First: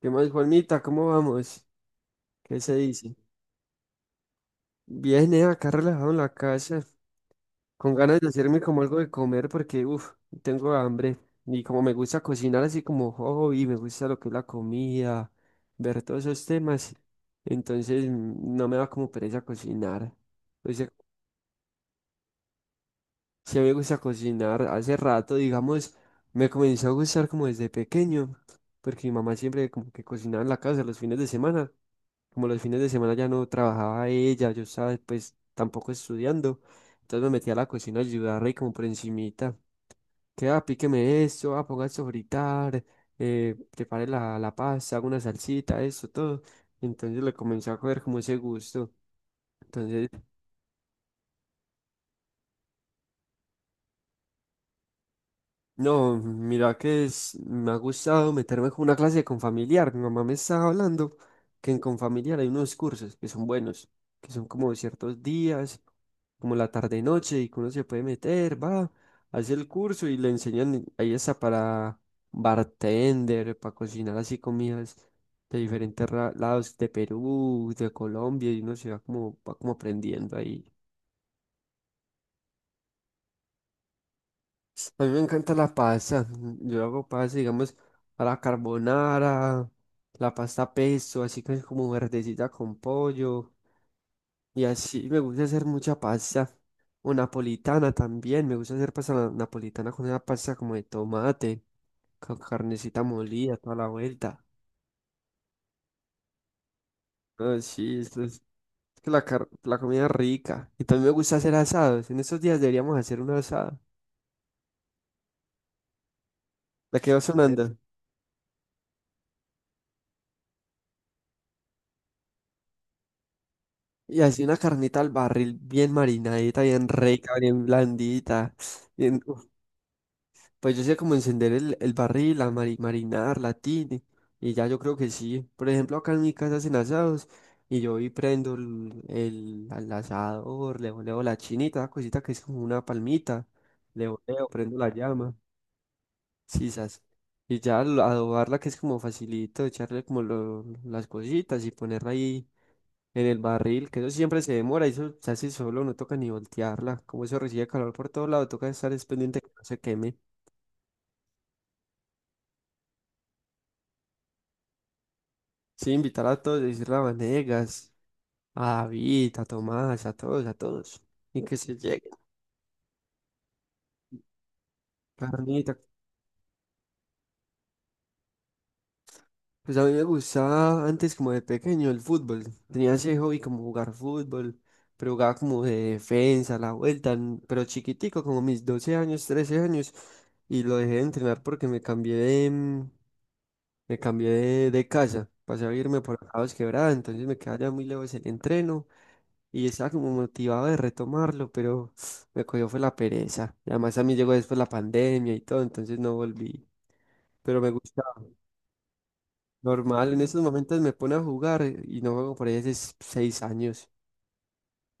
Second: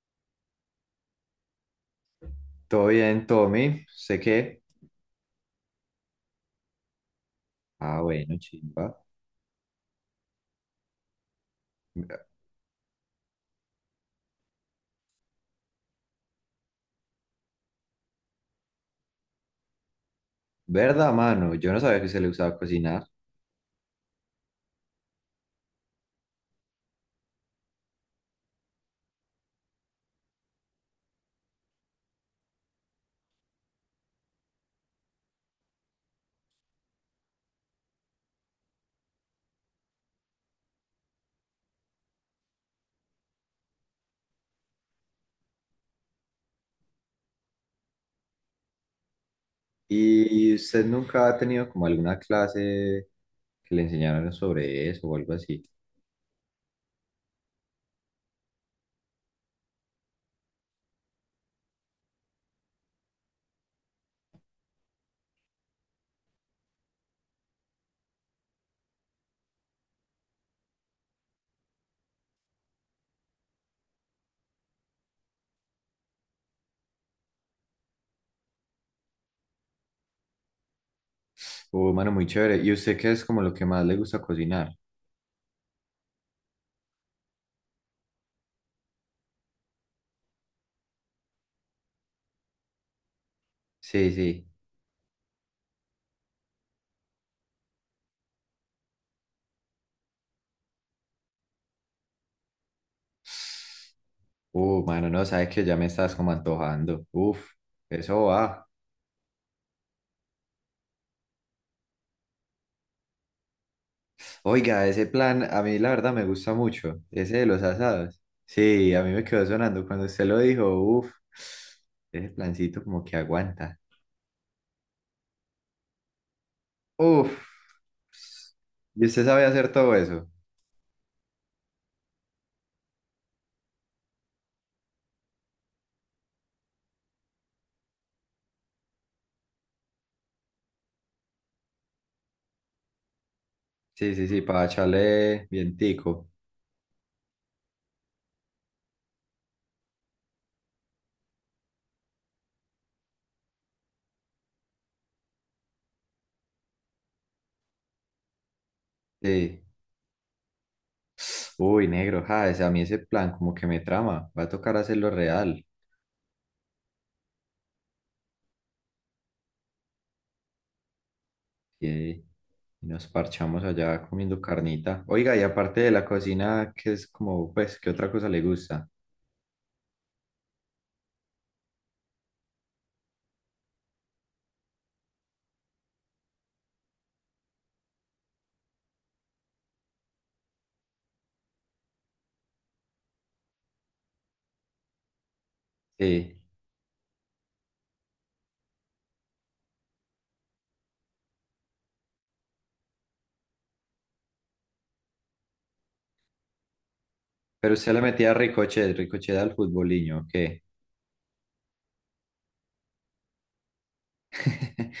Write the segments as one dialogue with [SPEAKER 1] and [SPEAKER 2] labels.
[SPEAKER 1] ¿Qué más, Juanita? ¿Cómo vamos? ¿Qué se
[SPEAKER 2] Todo
[SPEAKER 1] dice?
[SPEAKER 2] bien, Tommy. Sé que.
[SPEAKER 1] Viene acá relajado en la casa, con
[SPEAKER 2] Ah,
[SPEAKER 1] ganas de
[SPEAKER 2] bueno,
[SPEAKER 1] hacerme como algo
[SPEAKER 2] chimba.
[SPEAKER 1] de comer porque, uff, tengo hambre. Y como me gusta cocinar así como hobby, me gusta lo que es la comida, ver todos esos temas, entonces no me da como pereza cocinar.
[SPEAKER 2] ¿Verdad, mano? Yo no sabía que se le usaba cocinar.
[SPEAKER 1] Sí, me gusta cocinar hace rato, digamos, me comenzó a gustar como desde pequeño, porque mi mamá siempre como que cocinaba en la casa los fines de semana. Como los fines de semana ya no trabajaba ella, yo estaba pues tampoco estudiando, entonces me metí a la cocina a ayudarla y como por encimita, que ah, píqueme esto, ah, ponga esto a fritar, prepare la pasta, haga una salsita, esto, todo. Entonces le comencé a coger como ese gusto. Entonces,
[SPEAKER 2] ¿Y usted nunca ha tenido como alguna clase que le enseñaron sobre eso o algo así?
[SPEAKER 1] no, mira que me ha gustado meterme con una clase de Confamiliar. Mi mamá me estaba hablando que en Confamiliar hay unos cursos que son buenos, que son como ciertos días, como la tarde-noche, y que uno se puede meter, va, hace el curso y le enseñan, ahí está para bartender, para cocinar así comidas de diferentes lados de Perú, de Colombia, y uno se va como aprendiendo ahí.
[SPEAKER 2] Mano, muy chévere. ¿Y usted qué es como lo que más le gusta cocinar?
[SPEAKER 1] A mí me encanta la pasta. Yo hago pasta, digamos, a la carbonara, la pasta pesto, así que es como verdecita con pollo.
[SPEAKER 2] Sí, sí.
[SPEAKER 1] Y así me gusta hacer mucha pasta. O napolitana también. Me gusta hacer pasta napolitana con una pasta como de tomate, con carnecita molida, toda la vuelta.
[SPEAKER 2] Mano, no, sabes que ya me estás como antojando. Uf,
[SPEAKER 1] Ah, sí, esto
[SPEAKER 2] eso va.
[SPEAKER 1] es que la comida es rica. Y también me gusta hacer asados. En estos días deberíamos hacer un asado.
[SPEAKER 2] Oiga, ese plan a mí la verdad me gusta
[SPEAKER 1] Me
[SPEAKER 2] mucho,
[SPEAKER 1] quedó
[SPEAKER 2] ese de los
[SPEAKER 1] sonando.
[SPEAKER 2] asados. Sí, a mí me quedó sonando cuando usted lo dijo, uff, ese plancito como que aguanta.
[SPEAKER 1] Y así una carnita al barril bien marinadita, bien rica,
[SPEAKER 2] Uff,
[SPEAKER 1] bien blandita.
[SPEAKER 2] y
[SPEAKER 1] bien-
[SPEAKER 2] usted
[SPEAKER 1] uf,
[SPEAKER 2] sabe hacer todo eso.
[SPEAKER 1] pues yo sé cómo encender el barril, la marinar, la tine. Y ya yo creo que sí. Por ejemplo, acá en mi casa hacen asados. Y yo prendo el, al asador, le voleo la chinita, la cosita que es como una palmita. Le
[SPEAKER 2] Sí, sí, sí,
[SPEAKER 1] voleo,
[SPEAKER 2] para
[SPEAKER 1] prendo la llama.
[SPEAKER 2] echarle vientico.
[SPEAKER 1] Sisas. Y ya al adobarla que es como facilito, echarle como las cositas y ponerla ahí en el barril, que eso siempre se demora, y eso se hace solo, no toca ni voltearla. Como eso recibe calor por todo lado, toca estar es pendiente que
[SPEAKER 2] Sí.
[SPEAKER 1] no se queme.
[SPEAKER 2] Uy, negro, ja, a mí ese plan como que me trama, va a tocar hacerlo real.
[SPEAKER 1] Sí, invitar a todos, decirle a Vanegas, a David, a Tomás, a todos, a todos. Y que se llegue.
[SPEAKER 2] Sí. Y nos parchamos allá comiendo carnita. Oiga, y
[SPEAKER 1] Carnita.
[SPEAKER 2] aparte de la cocina, ¿qué es como, pues, qué otra cosa le gusta?
[SPEAKER 1] Pues a mí me gustaba antes como de pequeño el fútbol. Tenía ese hobby como jugar fútbol, pero jugaba como de defensa, la vuelta, n- pero chiquitico, como mis 12 años, 13 años. Y lo dejé de entrenar porque me cambié de, me cambié de casa, pasé a irme por acá
[SPEAKER 2] Sí.
[SPEAKER 1] a Dos Quebradas, entonces me quedaba ya muy lejos el entreno y estaba como motivado de retomarlo, pero me cogió fue la pereza. Y además a mí llegó después la pandemia y todo, entonces no volví. Pero me
[SPEAKER 2] Pero usted
[SPEAKER 1] gusta,
[SPEAKER 2] le metía ricochet, ricochet al
[SPEAKER 1] normal, en
[SPEAKER 2] futboliño,
[SPEAKER 1] estos
[SPEAKER 2] ¿qué?
[SPEAKER 1] momentos me pone a jugar y no juego por ahí hace 6 años.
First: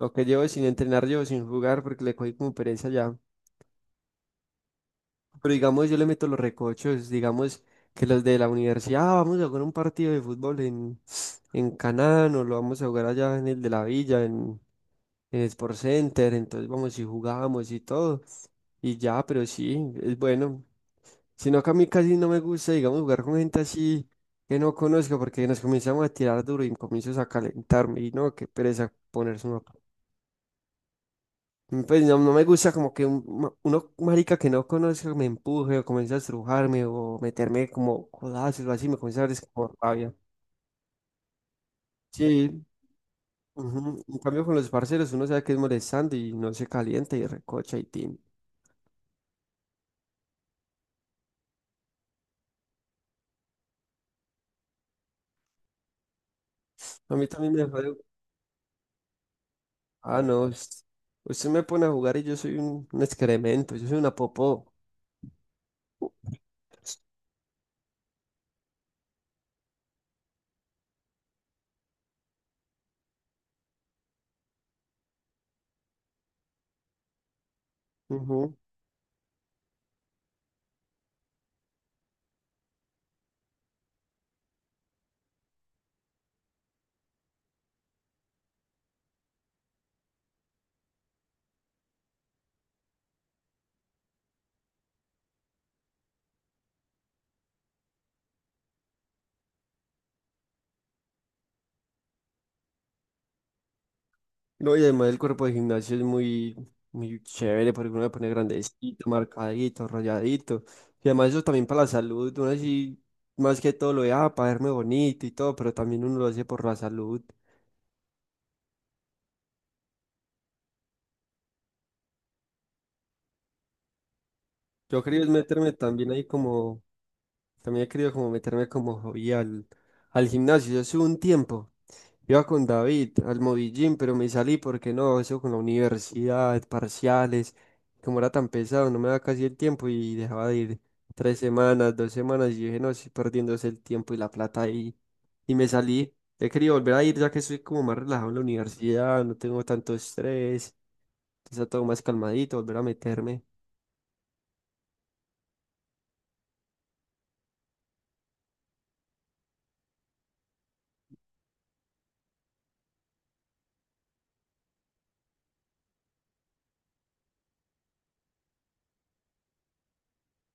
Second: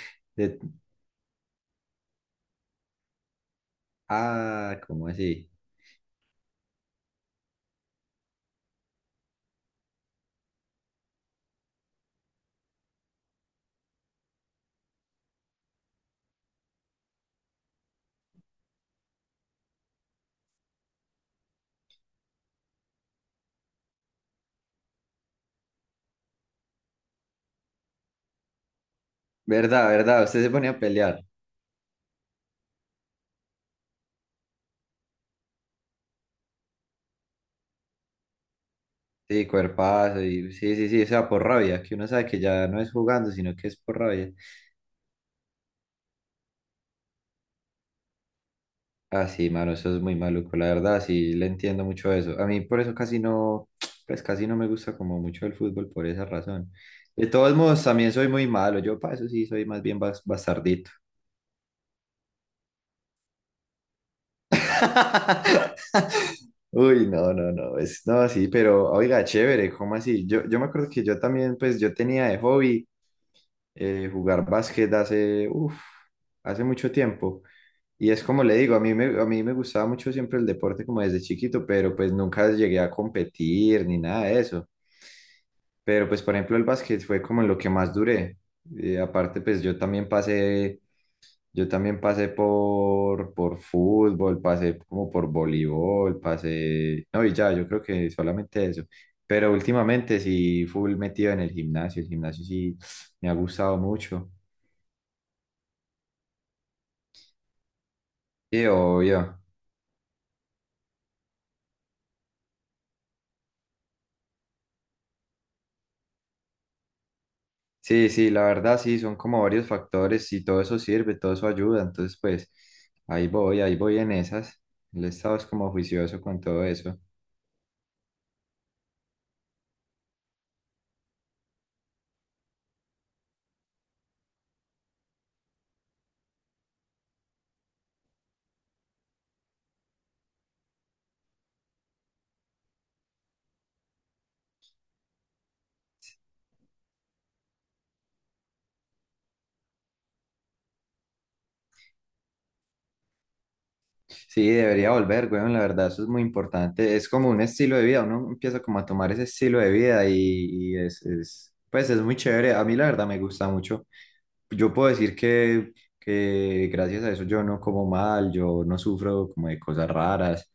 [SPEAKER 1] Lo que llevo
[SPEAKER 2] De-
[SPEAKER 1] sin entrenar, llevo sin jugar porque le cogí como pereza ya.
[SPEAKER 2] Ah, ¿cómo así?
[SPEAKER 1] Pero digamos, yo le meto los recochos, digamos que los de la universidad, "Ah, vamos a jugar un partido de fútbol en Canán, o lo vamos a jugar allá en el de la villa, en Sport Center", entonces vamos y jugamos y todo. Y ya, pero sí, es bueno. Sino que a mí casi no me gusta, digamos, jugar con gente así que no conozco porque nos comenzamos a tirar duro y comienzo a calentarme y no, qué pereza ponerse uno.
[SPEAKER 2] Verdad, verdad, usted se ponía a pelear.
[SPEAKER 1] Pues no, no me gusta como que uno marica que no conozca me empuje o comience a estrujarme o meterme como codazos o así, me comienza a dar es
[SPEAKER 2] Sí,
[SPEAKER 1] como rabia.
[SPEAKER 2] cuerpazo, y sí, sí, sí, o sea, por rabia, que uno sabe que
[SPEAKER 1] Sí,
[SPEAKER 2] ya no es jugando, sino que es por
[SPEAKER 1] ujú. En
[SPEAKER 2] rabia.
[SPEAKER 1] cambio con los parceros uno sabe que es molestando y no se calienta y recocha y tin.
[SPEAKER 2] Ah, sí, mano, eso es muy maluco, la verdad, sí, le entiendo mucho eso. A mí por eso casi no, pues casi no me gusta como mucho el fútbol por esa razón.
[SPEAKER 1] A mí
[SPEAKER 2] De
[SPEAKER 1] también
[SPEAKER 2] todos
[SPEAKER 1] me
[SPEAKER 2] modos,
[SPEAKER 1] jode.
[SPEAKER 2] también soy muy malo, yo para eso sí soy más bien
[SPEAKER 1] Ah, no,
[SPEAKER 2] bastardito.
[SPEAKER 1] usted me pone a jugar y yo soy un excremento, yo soy una popó.
[SPEAKER 2] Uy, no, no, no, es, no, sí, pero oiga, chévere, ¿cómo así? Yo me acuerdo que yo también, pues yo tenía de hobby jugar básquet hace, uf, hace mucho tiempo. Y es como
[SPEAKER 1] Ujú.
[SPEAKER 2] le digo, a mí me gustaba mucho siempre el deporte como desde chiquito, pero pues nunca llegué a competir ni nada de eso. Pero pues por ejemplo el básquet fue como en lo que más duré. Aparte pues yo también pasé por fútbol, pasé como por voleibol, pasé. No, y ya, yo creo que solamente eso. Pero últimamente sí, full metido en el gimnasio. El gimnasio sí me ha gustado mucho.
[SPEAKER 1] No, y además el cuerpo de gimnasio es muy, muy chévere porque uno le pone
[SPEAKER 2] Y
[SPEAKER 1] grandecito,
[SPEAKER 2] obvio.
[SPEAKER 1] marcadito, rayadito. Y además eso también para la salud, uno así, más que todo lo de, ah, para verme bonito y todo, pero también uno lo hace por la salud.
[SPEAKER 2] Sí, sí, la verdad sí, son como varios factores y todo eso sirve, todo eso ayuda. Entonces, pues, ahí voy en esas.
[SPEAKER 1] Yo
[SPEAKER 2] El
[SPEAKER 1] quería es
[SPEAKER 2] estado es como
[SPEAKER 1] meterme también
[SPEAKER 2] juicioso
[SPEAKER 1] ahí
[SPEAKER 2] con todo
[SPEAKER 1] como,
[SPEAKER 2] eso.
[SPEAKER 1] también he querido como meterme como hobby al gimnasio. Yo hace un tiempo iba con David al Movillín, pero me salí porque no, eso con la universidad, parciales, como era tan pesado, no me daba casi el tiempo y dejaba de ir 3 semanas, 2 semanas y dije, no, estoy perdiéndose el tiempo y la plata ahí. Y me salí. He querido volver a ir ya que estoy como más relajado en la universidad, no tengo tanto estrés, está todo más calmadito, volver a meterme.
[SPEAKER 2] Sí, debería volver, weón, la verdad, eso es muy importante. Es como un estilo de vida, uno empieza como a tomar ese estilo de vida y es, pues es muy chévere. A mí la verdad me gusta mucho. Yo puedo decir que gracias a eso yo no como mal, yo no sufro como de cosas raras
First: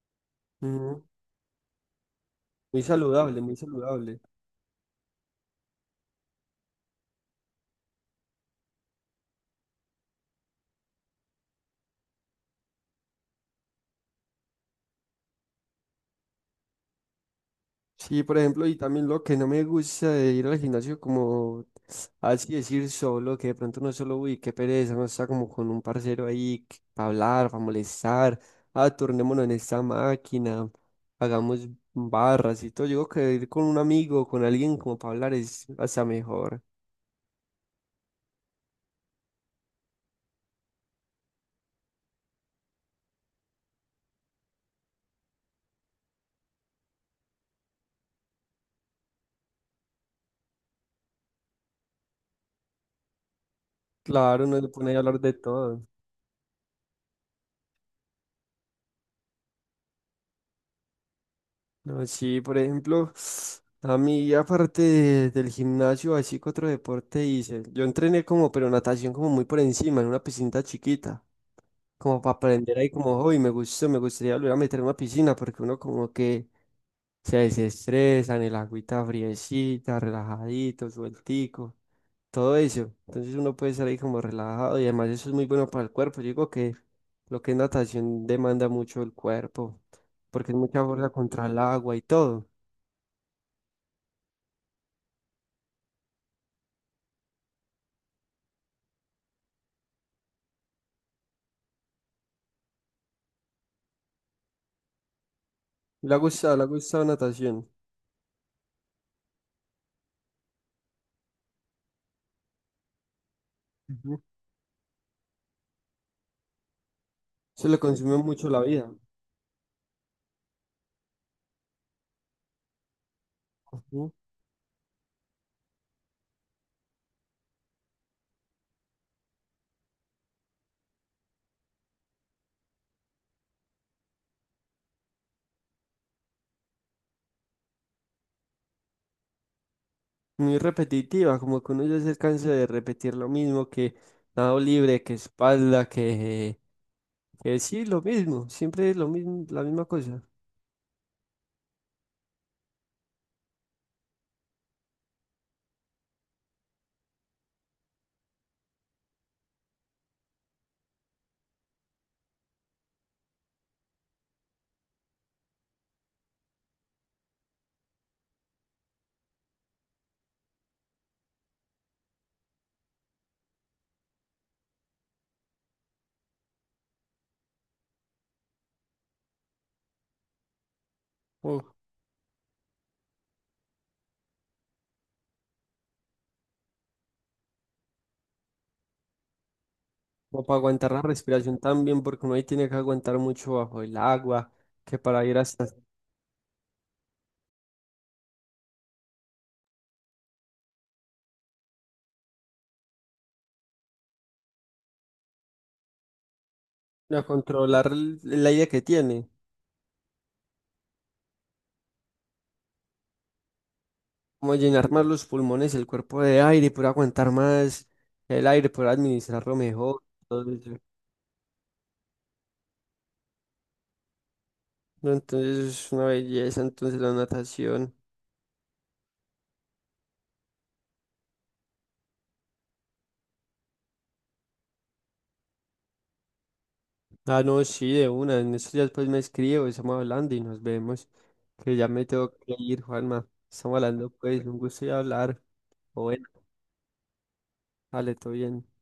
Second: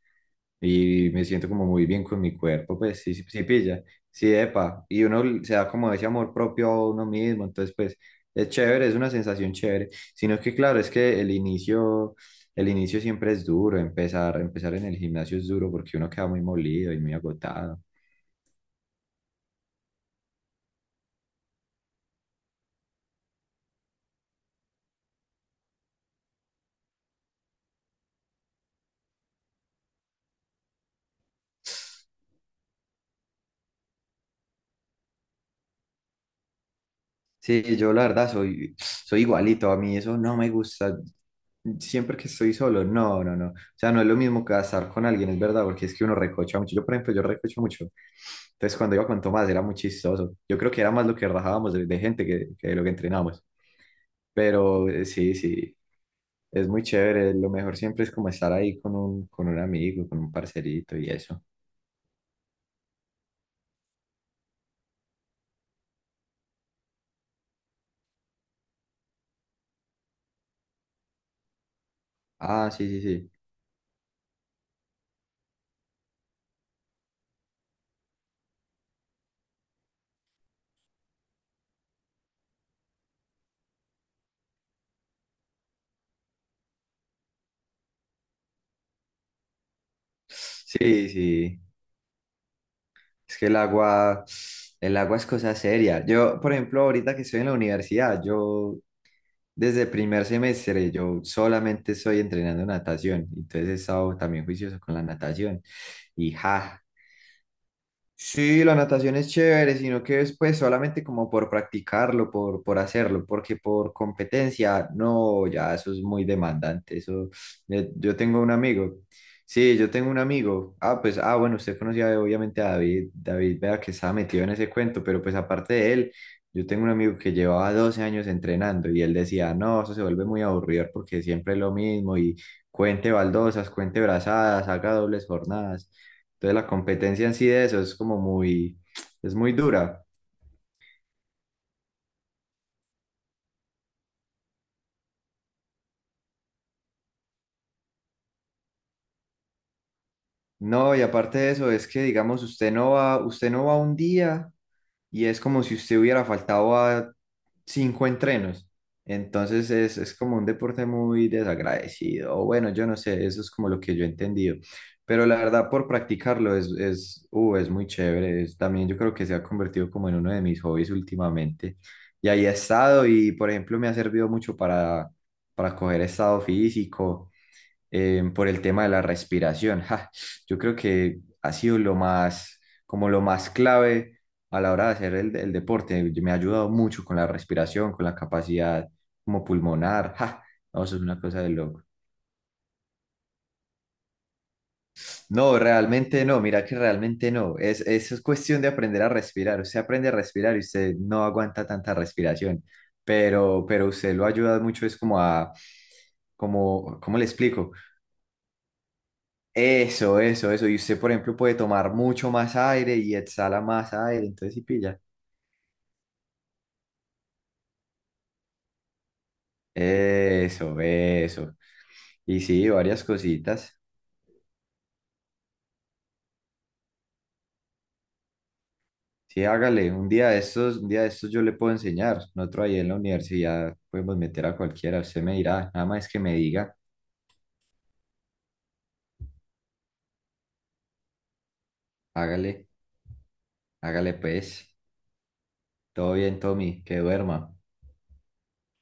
[SPEAKER 1] Ujú.
[SPEAKER 2] y me siento como muy bien con mi cuerpo,
[SPEAKER 1] Muy
[SPEAKER 2] pues sí, sí,
[SPEAKER 1] saludable,
[SPEAKER 2] sí
[SPEAKER 1] muy
[SPEAKER 2] pilla,
[SPEAKER 1] saludable.
[SPEAKER 2] sí, epa. Y uno se da como ese amor propio a uno mismo, entonces pues es chévere, es una sensación chévere. Sino que claro, es que el inicio. El inicio siempre es duro, empezar en el gimnasio es duro porque uno queda muy molido y muy agotado.
[SPEAKER 1] Sí, por ejemplo, y también lo que no me gusta de ir al gimnasio como, así decir solo, que de pronto no es solo, uy, qué pereza, no está como con un parcero ahí para hablar, para molestar, ah, turnémonos en esta máquina, hagamos barras y todo. Yo digo que ir con un amigo, con alguien como para hablar es hasta mejor.
[SPEAKER 2] Sí, yo la verdad soy igualito, a mí eso no me gusta. Siempre que estoy solo, no, no, no. O sea, no es lo mismo que estar con alguien, es verdad, porque es que uno recocha mucho. Yo, por ejemplo, yo recocho mucho. Entonces, cuando iba con Tomás era muy chistoso. Yo creo que era más lo que rajábamos de gente que lo que entrenábamos.
[SPEAKER 1] Claro, no le
[SPEAKER 2] Pero
[SPEAKER 1] pone a hablar de
[SPEAKER 2] sí, sí,
[SPEAKER 1] todo.
[SPEAKER 2] es muy chévere. Lo mejor siempre es como estar ahí con un amigo, con un parcerito y eso.
[SPEAKER 1] No, sí, por ejemplo, a mí aparte del gimnasio, así que otro deporte hice. Yo entrené como, pero natación como muy por encima, en una piscina chiquita, como para
[SPEAKER 2] Ah,
[SPEAKER 1] aprender
[SPEAKER 2] sí,
[SPEAKER 1] ahí
[SPEAKER 2] sí,
[SPEAKER 1] como,
[SPEAKER 2] sí.
[SPEAKER 1] hoy me gustó, me gustaría volver a meter en una piscina porque uno como que se desestresa en el agüita friecita, relajadito, sueltico, todo eso. Entonces uno puede estar ahí como relajado y además eso es muy bueno para el cuerpo. Yo digo que lo que es natación demanda mucho el cuerpo porque es mucha
[SPEAKER 2] Sí,
[SPEAKER 1] fuerza contra el
[SPEAKER 2] sí,
[SPEAKER 1] agua y todo.
[SPEAKER 2] es que el agua es cosa seria. Yo, por ejemplo, ahorita que estoy en la universidad, yo desde primer semestre, yo solamente estoy entrenando natación, entonces he estado también juicioso con la natación. Y
[SPEAKER 1] Le ha
[SPEAKER 2] ja,
[SPEAKER 1] gustado natación.
[SPEAKER 2] sí, la natación es chévere, sino que es pues solamente como por practicarlo, por hacerlo, porque por
[SPEAKER 1] Ujú.
[SPEAKER 2] competencia, no, ya eso es muy demandante. Eso,
[SPEAKER 1] Se le
[SPEAKER 2] yo
[SPEAKER 1] consume
[SPEAKER 2] tengo
[SPEAKER 1] mucho
[SPEAKER 2] un
[SPEAKER 1] la vida.
[SPEAKER 2] amigo. Sí, yo tengo un amigo. Ah, pues, ah, bueno, usted conocía obviamente a David. David, vea que
[SPEAKER 1] Ujú.
[SPEAKER 2] estaba metido en ese cuento, pero pues aparte de él, yo tengo un amigo que llevaba 12 años entrenando y él decía, no, eso se vuelve muy aburrido porque siempre es lo mismo y cuente baldosas, cuente brazadas, haga dobles jornadas. Entonces la competencia en sí de eso es como muy, es muy dura.
[SPEAKER 1] Muy repetitiva, como que uno ya se cansa de repetir lo mismo, que nado libre, que espalda, que sí, lo mismo, siempre es lo mismo, la misma cosa.
[SPEAKER 2] No, y aparte de eso es que, digamos, usted no va un día y es como si usted hubiera faltado a cinco entrenos. Entonces es como un deporte muy desagradecido. O bueno, yo no sé, eso es como lo que yo he entendido. Pero la verdad, por practicarlo es muy chévere. También yo creo que se ha convertido como en uno de mis hobbies últimamente. Y ahí he estado y, por ejemplo, me ha servido mucho para coger estado físico por el tema de la respiración. Ja, yo creo que ha
[SPEAKER 1] O,
[SPEAKER 2] sido lo más, como lo más clave a la hora de hacer el deporte. Me ha ayudado mucho con la respiración, con la capacidad como pulmonar. Ja,
[SPEAKER 1] o para
[SPEAKER 2] no,
[SPEAKER 1] aguantar
[SPEAKER 2] eso
[SPEAKER 1] la
[SPEAKER 2] es una cosa de
[SPEAKER 1] respiración
[SPEAKER 2] loco.
[SPEAKER 1] también, porque uno ahí tiene que aguantar mucho bajo el agua, que para ir
[SPEAKER 2] No,
[SPEAKER 1] hasta
[SPEAKER 2] realmente no, mira que realmente no. Eso es cuestión de aprender a respirar. Usted aprende a respirar y usted no aguanta tanta respiración, pero usted lo ayuda mucho, es como a, como, ¿cómo
[SPEAKER 1] a
[SPEAKER 2] le explico?
[SPEAKER 1] controlar el aire que tiene,
[SPEAKER 2] Eso, eso, eso. Y usted, por ejemplo, puede tomar mucho más aire y exhala más aire,
[SPEAKER 1] como
[SPEAKER 2] entonces sí
[SPEAKER 1] llenar
[SPEAKER 2] pilla.
[SPEAKER 1] más los pulmones, el cuerpo de aire, y poder aguantar más el aire, poder administrarlo mejor, todo eso.
[SPEAKER 2] Eso, eso. Y sí, varias cositas.
[SPEAKER 1] No, entonces es una belleza, entonces la natación.
[SPEAKER 2] Sí, hágale, un día de estos, un día de estos yo le puedo enseñar. Nosotros ahí en la universidad podemos meter a cualquiera, usted me dirá, nada más que me diga,
[SPEAKER 1] Ah, no, sí, de una. En estos días pues me escribo, estamos hablando y nos vemos. Que ya me tengo que
[SPEAKER 2] hágale,
[SPEAKER 1] ir, Juanma. Estamos hablando
[SPEAKER 2] hágale
[SPEAKER 1] pues, un
[SPEAKER 2] pues.
[SPEAKER 1] gusto y hablar. O
[SPEAKER 2] Todo
[SPEAKER 1] bueno,
[SPEAKER 2] bien, Tommy, que duerma.
[SPEAKER 1] vale, todo bien.